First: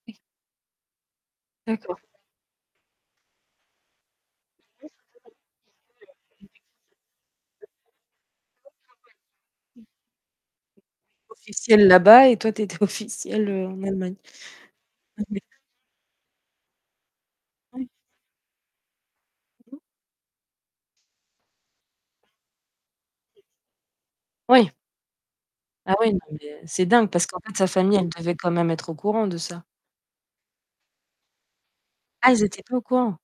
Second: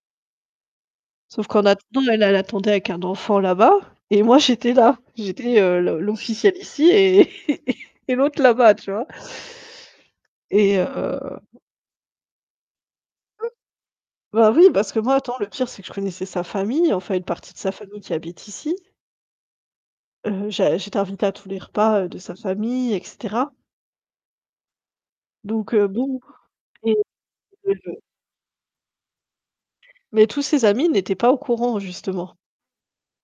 Sauf qu'en attendant, D'accord. elle, elle attendait avec un enfant là-bas et moi j'étais là, j'étais, heu, le l'officielle ici et et l'autre là-bas, tu vois. Et heu Officielle là-bas et toi tu étais officielle, heu, en Allemagne. Bah oui, parce que moi, Ah attends, mais le pire, c'est que je connaissais sa famille, enfin une partie de sa Oui. famille qui habite ici [unintelligible] heu, j'ai j'étais t'invitée à tous les repas, heu, de sa famille et cetera Oui. donc heu, Ah oui, bon, non mais c'est et dingue parce qu'en fait sa famille, [unintelligible] elle devait quand même être au courant de ça. Mais tous ses amis n'étaient pas au courant, Ah, justement. ils étaient pas au courant!